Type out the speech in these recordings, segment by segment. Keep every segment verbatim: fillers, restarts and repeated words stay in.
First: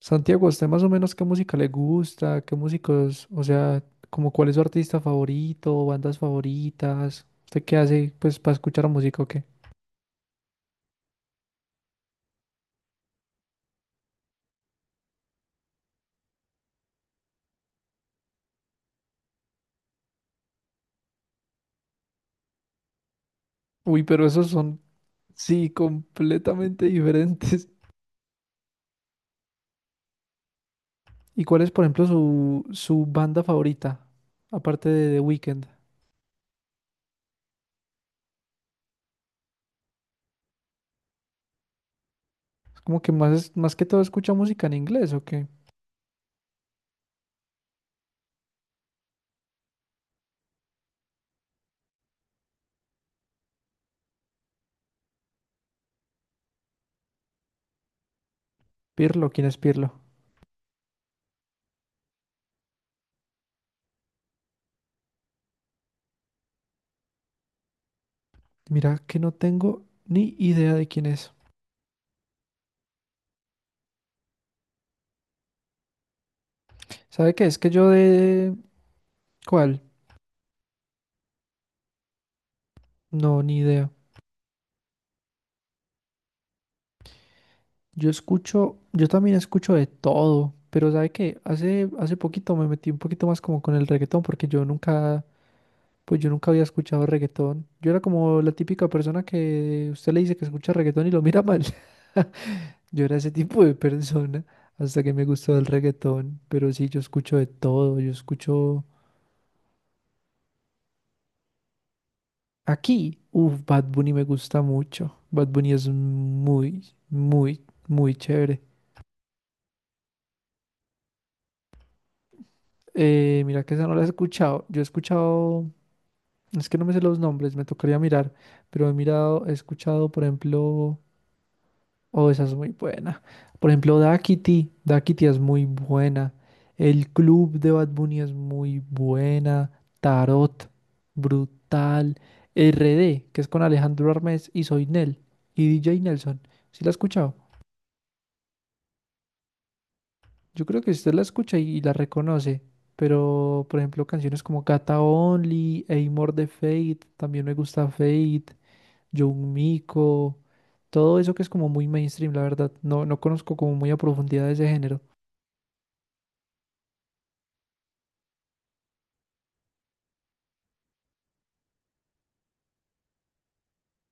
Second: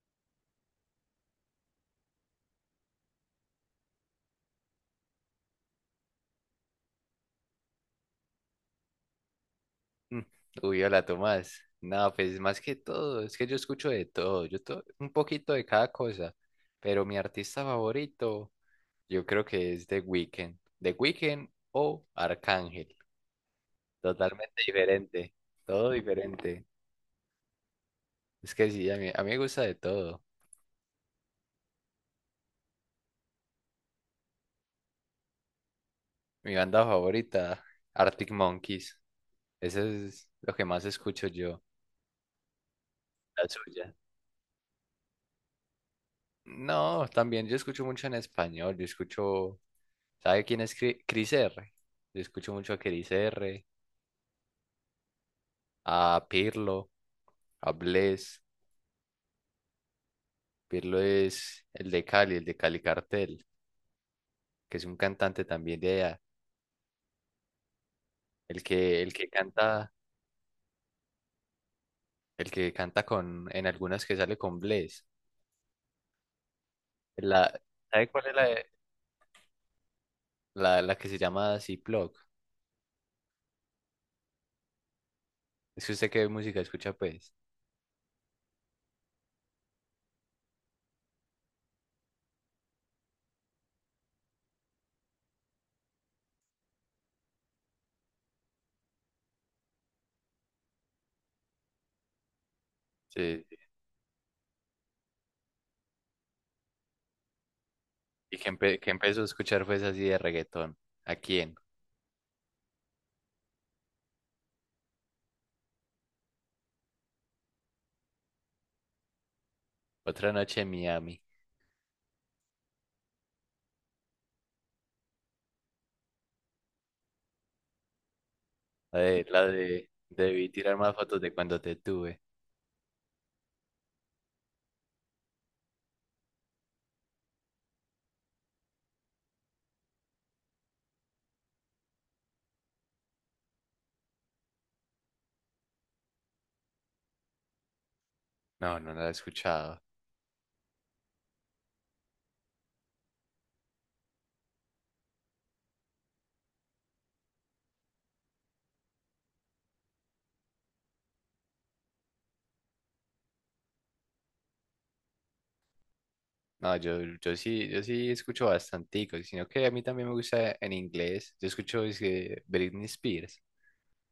Santiago, ¿a ¿usted más o menos qué música le gusta? ¿Qué músicos, o sea, como cuál es su artista favorito, bandas favoritas? ¿Usted qué hace pues para escuchar música o qué? Mm. Uy, hola Tomás. No, pues más que todo, es que yo escucho de todo, yo to- un poquito de cada cosa, pero mi artista favorito yo creo que es The Weeknd, The Weeknd o Arcángel, Uy, pero esos totalmente son, diferente, sí, todo diferente. completamente diferentes. Es que sí, a mí, a mí me gusta de todo. ¿Y cuál es, por ejemplo, su, su banda favorita? Aparte de The Weeknd. Mi banda favorita, Arctic Monkeys, eso es lo que más escucho yo, Es como que la más, más que suya. todo escucha música en inglés o qué. No, también yo escucho mucho en español, yo escucho. ¿Sabe quién es Cri- Chris R? Yo escucho mucho a Chris R, a Pirlo, a Bless. Pirlo, ¿quién es Pirlo? Pirlo es el de Cali, el de Cali Cartel, que es un cantante también de allá. El que, Mira el que que no tengo canta, ni idea de quién es. el que canta con, en algunas que sale con Bless. ¿Sabe qué? La, Es que yo ¿sabe cuál es la, de... de- ¿Cuál? la, la que se llama Ziploc? No, ni idea. Es que usted qué música escucha, pues. Yo escucho, yo también escucho de todo, pero ¿sabe qué? Hace, hace poquito me metí un poquito más como con el reggaetón, porque yo nunca, pues yo nunca había escuchado reggaetón. Yo era como la típica persona que usted le dice que escucha reggaetón y lo mira mal. Yo era ese Sí, sí. tipo de persona hasta que me gustó el reggaetón, pero sí, yo escucho de todo, yo Y que, empe- escucho que empezó a escuchar pues así de reggaetón. ¿A quién? aquí, uff, Bad Bunny me gusta mucho. Bad Bunny es muy, muy, muy chévere. Otra noche en Miami. Eh, mira que esa no la he escuchado. Yo he escuchado. Es que no me sé los nombres, me tocaría mirar, pero he La de, mirado, la he de escuchado, por debí tirar más ejemplo, fotos de cuando te tuve. oh, esa es muy buena. Por ejemplo, Daquiti, Daquiti es muy buena. El club de Bad Bunny es muy buena. Tarot, brutal. R D, que es con Alejandro Armes y Soy Nel y D J Nelson. ¿Sí la ha escuchado? No, no la he escuchado. Yo creo que usted la escucha y la reconoce, pero por ejemplo, canciones como Gata Only, Amor de Fate, también me gusta Fate, Young Miko. Todo eso que es como muy mainstream, la verdad. No, no conozco como muy a profundidad ese género. No, yo, yo sí, yo sí escucho bastantico, sino que a mí también me gusta en inglés. Yo escucho es que, Britney Spears.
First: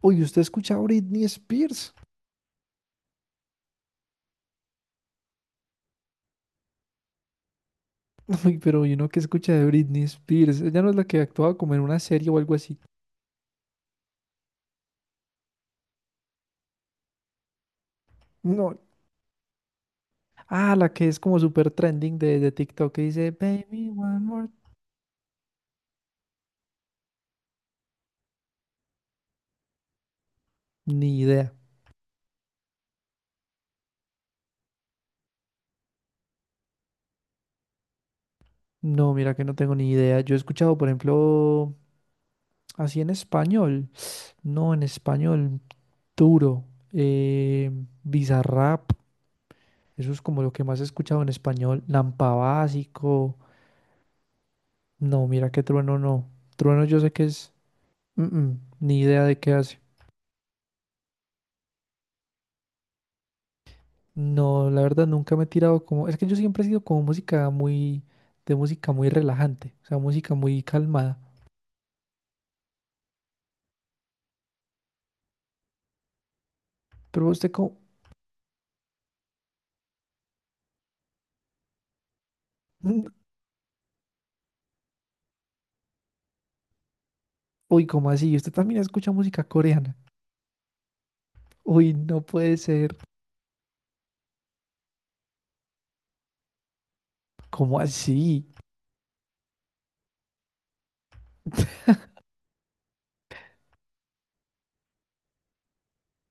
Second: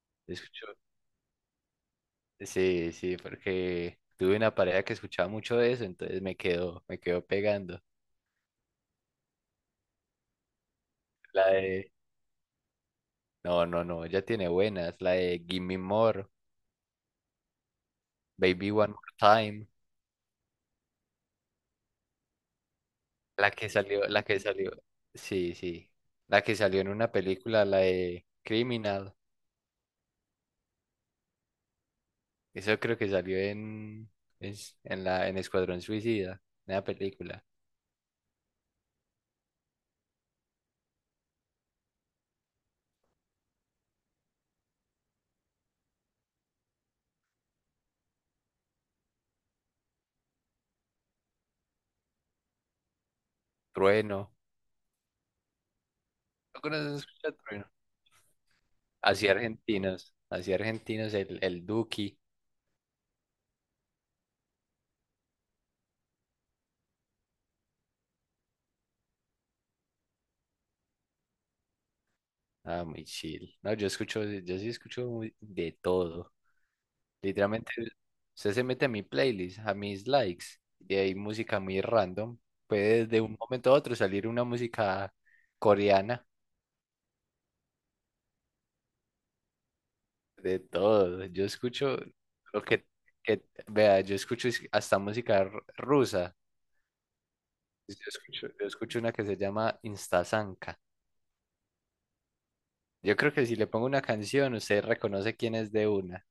Uy, Yo ¿usted escucho. escucha a Britney Spears? Sí, sí, porque tuve una pareja que escuchaba mucho de eso, entonces me quedó, me quedó pegando. Uy, pero ¿y uno que escucha de Britney Spears? Ella no es la que La actuaba como en de, una serie o algo así. no, no, no, ya tiene buenas. La de Give Me More, Baby No. One More Time. Ah, la que es como súper trending de, de TikTok que dice La que Baby salió, One la que More. salió, sí, sí. La que salió en una película, la de Criminal. Ni idea. Eso creo que salió en, es- en, la, en Escuadrón Suicida, en la película. No, mira que no tengo ni idea. Yo he escuchado, por ejemplo, así en español. No, en español duro. Eh, Bizarrap. Eso es como lo que más he escuchado en español. Lampa Básico. Trueno. No, mira que Trueno no. ¿No Trueno yo conoces sé que a es... Trueno? mm, mm, ni idea Así de qué hace. argentinos. Así argentinos, el, el Duki. No, la verdad nunca me he tirado como... Es que yo siempre he sido como música muy... De música muy relajante. O sea, música muy calmada. Ah, muy chill. No, yo escucho, yo sí escucho muy- de todo. Pero usted Literalmente, como... usted se mete a mi playlist, a mis likes, y hay música muy random. mm, Puede de un momento a otro salir una música coreana. Uy, ¿cómo así? ¿Usted también escucha música coreana? De todo. Yo Uy, escucho no puede lo que, ser. que- vea, yo escucho es- hasta música r- rusa. ¿Cómo Yo así? escucho, yo escucho una que se llama Instasanka. Yo creo que si le pongo una canción, usted reconoce quién es de una,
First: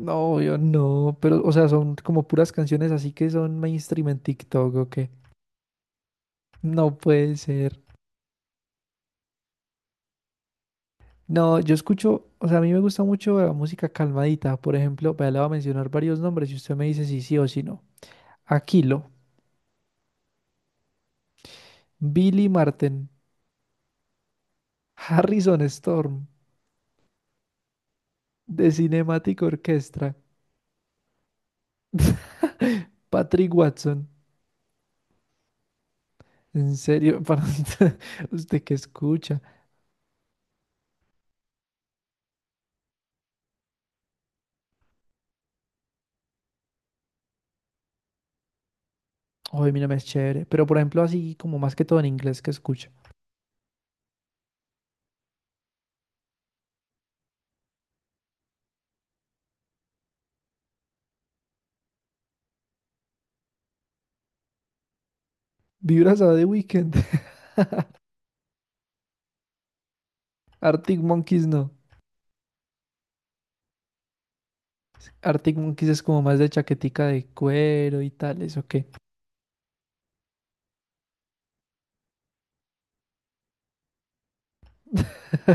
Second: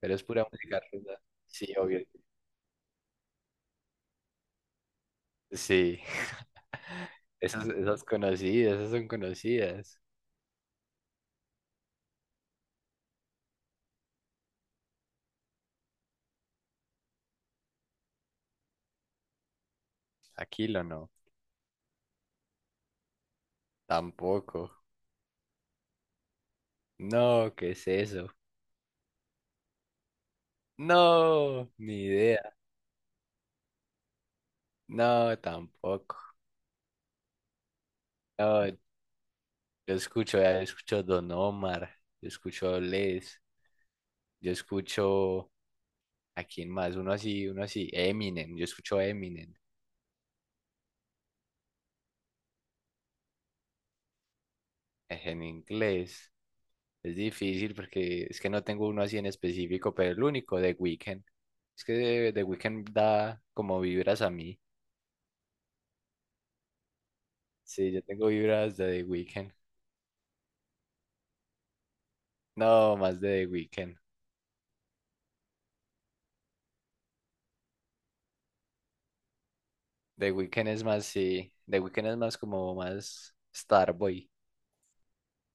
pero es pura yo música no. rusa. Pero, o sea, Sí, son obvio. como puras canciones así que son mainstream en TikTok o qué. Sí. No puede Esas, ser. esas conocidas, esas son conocidas. No, yo escucho, o sea, a mí me gusta mucho la música calmadita. Por ejemplo, vea, le voy a mencionar varios nombres y usted me dice si sí o si no. Aquilo, Aquilo no, Billy Martin, tampoco. Harrison Storm, No, ¿qué es eso? The Cinematic Orchestra, No, ni idea. Patrick Watson. No, tampoco. En serio, para usted ¿usted No, qué escucha? yo escucho, ya escucho Don Omar, yo escucho Les, yo escucho a quién más, uno así, uno así, Eminem, yo escucho Eminem, Ay, mira, me es chévere. Pero por ejemplo, así como más que todo en inglés que escucha. eh, en inglés. Es difícil porque es que no tengo uno así en específico, pero el único, The Weeknd. Es que The Weeknd da como vibras a mí. Vibras a The Weeknd. Sí, yo tengo vibras de The Weeknd. Arctic Monkeys no. No, más de The Weeknd. ¿Arctic Monkeys es como más de chaquetica de cuero y tales o qué? The Weeknd es más, sí, The Weeknd es más como más Starboy.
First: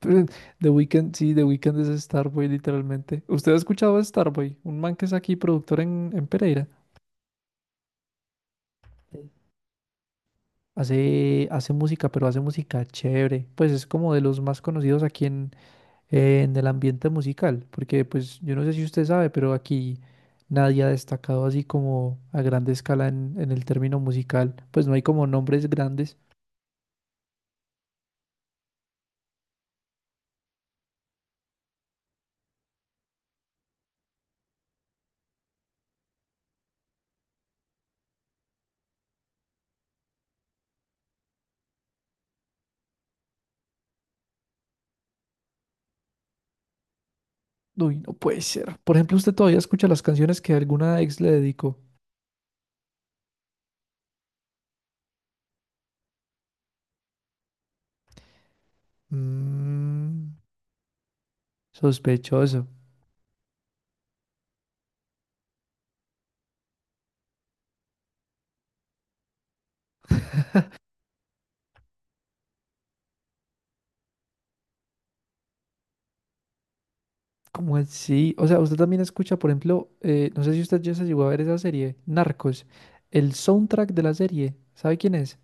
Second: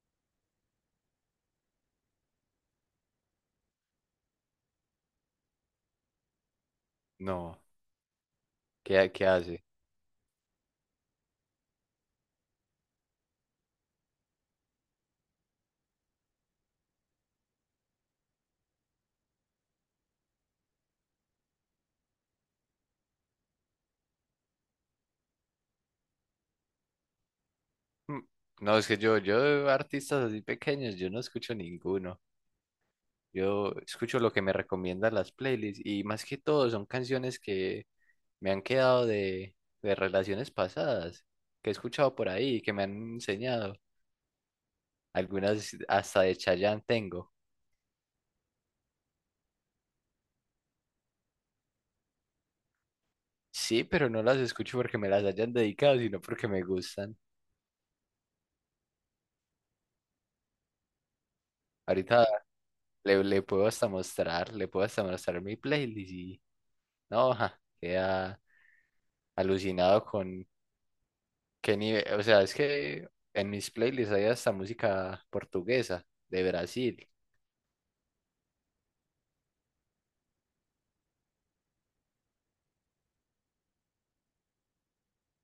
Pero The Weeknd, sí, The Weeknd es Starboy, literalmente. ¿Usted ha escuchado a Starboy? Un man que es aquí productor en, en Pereira. No, ¿qué, qué Sí. hace? Hace, hace música, pero hace música chévere. Pues es como de los más conocidos aquí en, en el ambiente musical. Porque, pues, yo no sé si usted sabe, pero aquí nadie ha destacado así como a grande escala en, en el término musical. Pues no hay como nombres grandes. Mm. No, es que yo, yo de artistas así pequeños, yo no escucho ninguno. Yo escucho lo que me recomiendan las playlists y más que todo son canciones que me han quedado de, de relaciones pasadas, que he escuchado por ahí, que me han enseñado. Algunas hasta de Chayanne tengo. Uy, no puede ser. Por ejemplo, usted todavía escucha las canciones que alguna ex le dedicó. Sí, pero no las escucho porque me las hayan dedicado, sino porque me gustan. Mm, Ahorita sospechoso. le, le puedo hasta mostrar, le puedo hasta mostrar mi playlist y no, ja, queda alucinado con. Qué nivel, o sea, es que en mis playlists hay hasta música portuguesa de Brasil. ¿Cómo así? O sea, usted también escucha, por ejemplo, eh, no sé si usted ya se llegó a ver esa serie, Narcos. El soundtrack de la serie, ¿sabe quién es?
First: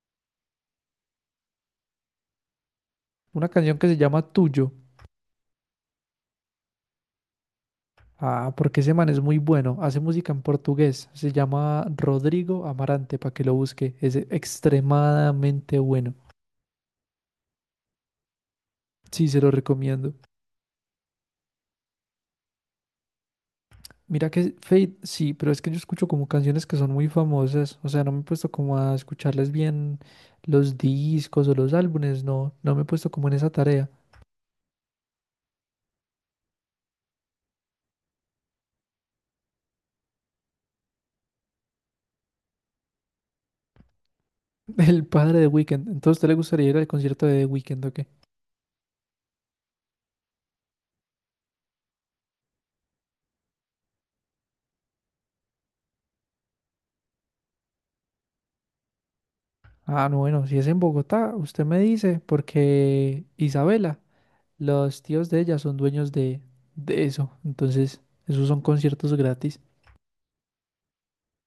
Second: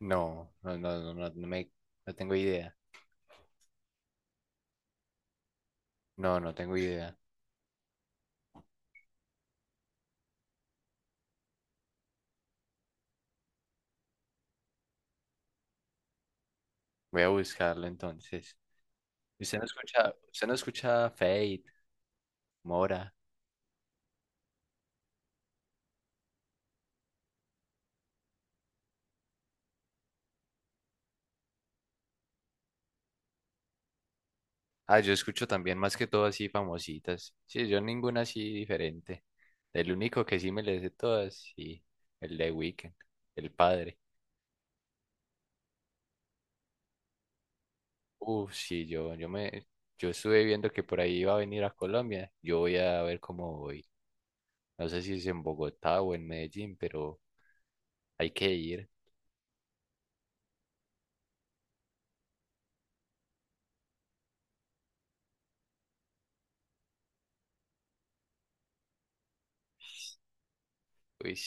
No, no, no, no, no, no me, no tengo idea. Una canción que se llama Tuyo. No, no tengo idea. Ah, porque ese man es muy bueno. Hace música en portugués. Se llama Rodrigo Amarante, para que lo busque. Es extremadamente bueno. Voy a buscarlo entonces. Sí, se lo ¿Usted no recomiendo. escucha, usted no escucha Fate, Mora? Mira que Fate, sí, pero es que yo escucho como canciones que son muy famosas. O sea, no me he puesto como a escucharles bien los discos o los álbumes. No, no me he puesto como en esa tarea. Ah, yo escucho también más que todo así famositas. Sí, yo ninguna así diferente. El único que sí me le sé todas, sí, el de Weekend, el padre. El padre de Weekend. Entonces, ¿usted le gustaría ir al concierto de Weekend o qué? Uf, sí, yo, yo me, yo estuve viendo que por ahí iba a venir a Colombia. Yo voy a ver cómo voy. No sé si es en Bogotá o en Medellín, pero hay que ir. Ah, no, bueno, si es en Bogotá, usted me dice, porque Isabela, los tíos de ella son dueños de, de eso. Entonces, esos son conciertos gratis. Uy,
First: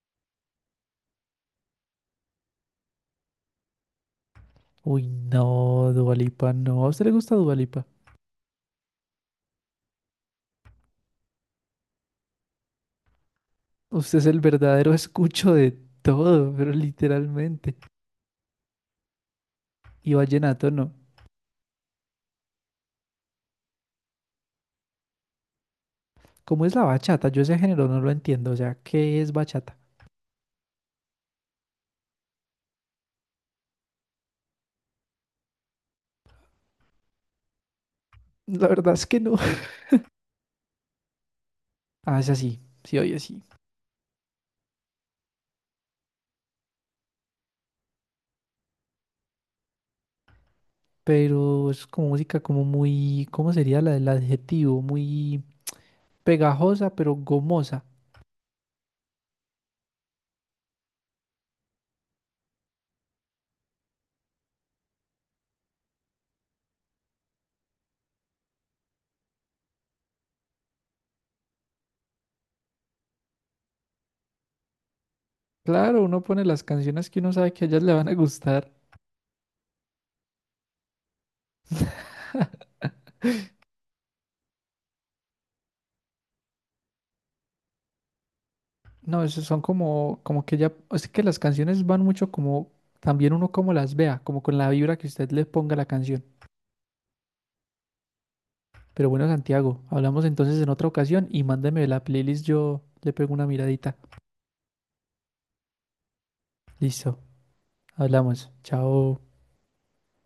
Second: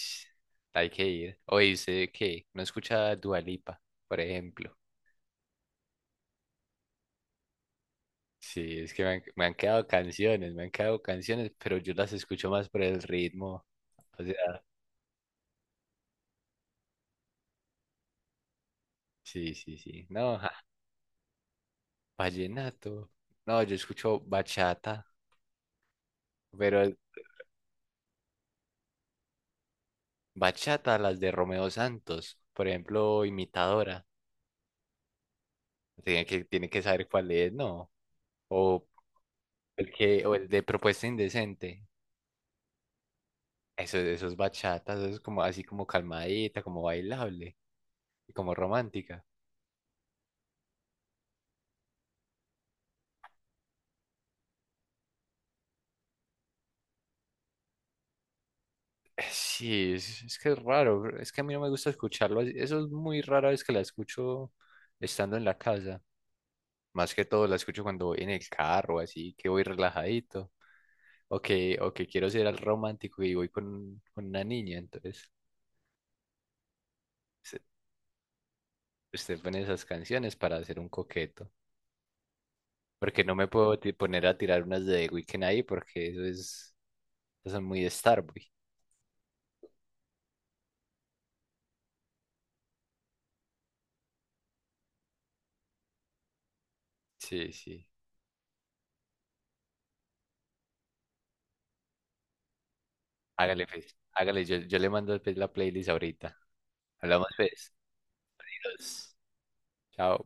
hay que ir. O dice que no escucha Dua Lipa, por ejemplo. Uy, no, Dualipa, no. ¿A usted le gusta Dualipa? Sí, es que me han, me han quedado canciones, me han quedado canciones, pero yo las escucho más por el ritmo. Usted O es el sea, verdadero escucho de todo, pero literalmente. sí, sí, sí. Y No, ja, vallenato no. vallenato. No, yo escucho bachata, ¿Cómo es pero la el- bachata? Yo ese género no lo entiendo. O sea, ¿qué es bachata? bachata, las de Romeo Santos, por ejemplo, imitadora. Tiene que, tiene que saber cuál es, ¿no? La O verdad es que no. el que, o el de Propuesta Indecente. Ah, es así. Sí, oye, sí. Eso, eso es bachata, eso es como así como calmadita, como bailable y como romántica. Pero es como música como muy, ¿cómo sería la, el adjetivo? Muy pegajosa, pero gomosa. Eh, Sí, es, es que es raro, bro, es que a mí no me gusta escucharlo así. Eso es muy rara vez que la escucho estando en la casa. Más que todo la escucho cuando voy en el carro, así que voy relajadito. O que, o que quiero ser el romántico y voy con, con una niña, entonces Claro, uno pone las canciones que uno sabe se- que a ellas le van a gustar. usted pone esas canciones para hacer un coqueto. Porque no me puedo ti- poner a tirar unas de The Weeknd ahí porque eso es, eso son muy Starboy. No, eso son como, como que ya, es que las canciones van mucho como, también uno como las vea, como con la vibra que usted le ponga a la canción. Sí, sí. Pero bueno, Santiago, hablamos entonces en otra ocasión y mándeme la playlist, yo le pego una Hágale, miradita. pues. Hágale, yo, yo le mando pues, la playlist ahorita. Listo, Hablamos, pues. hablamos, Adiós. chao. Chao.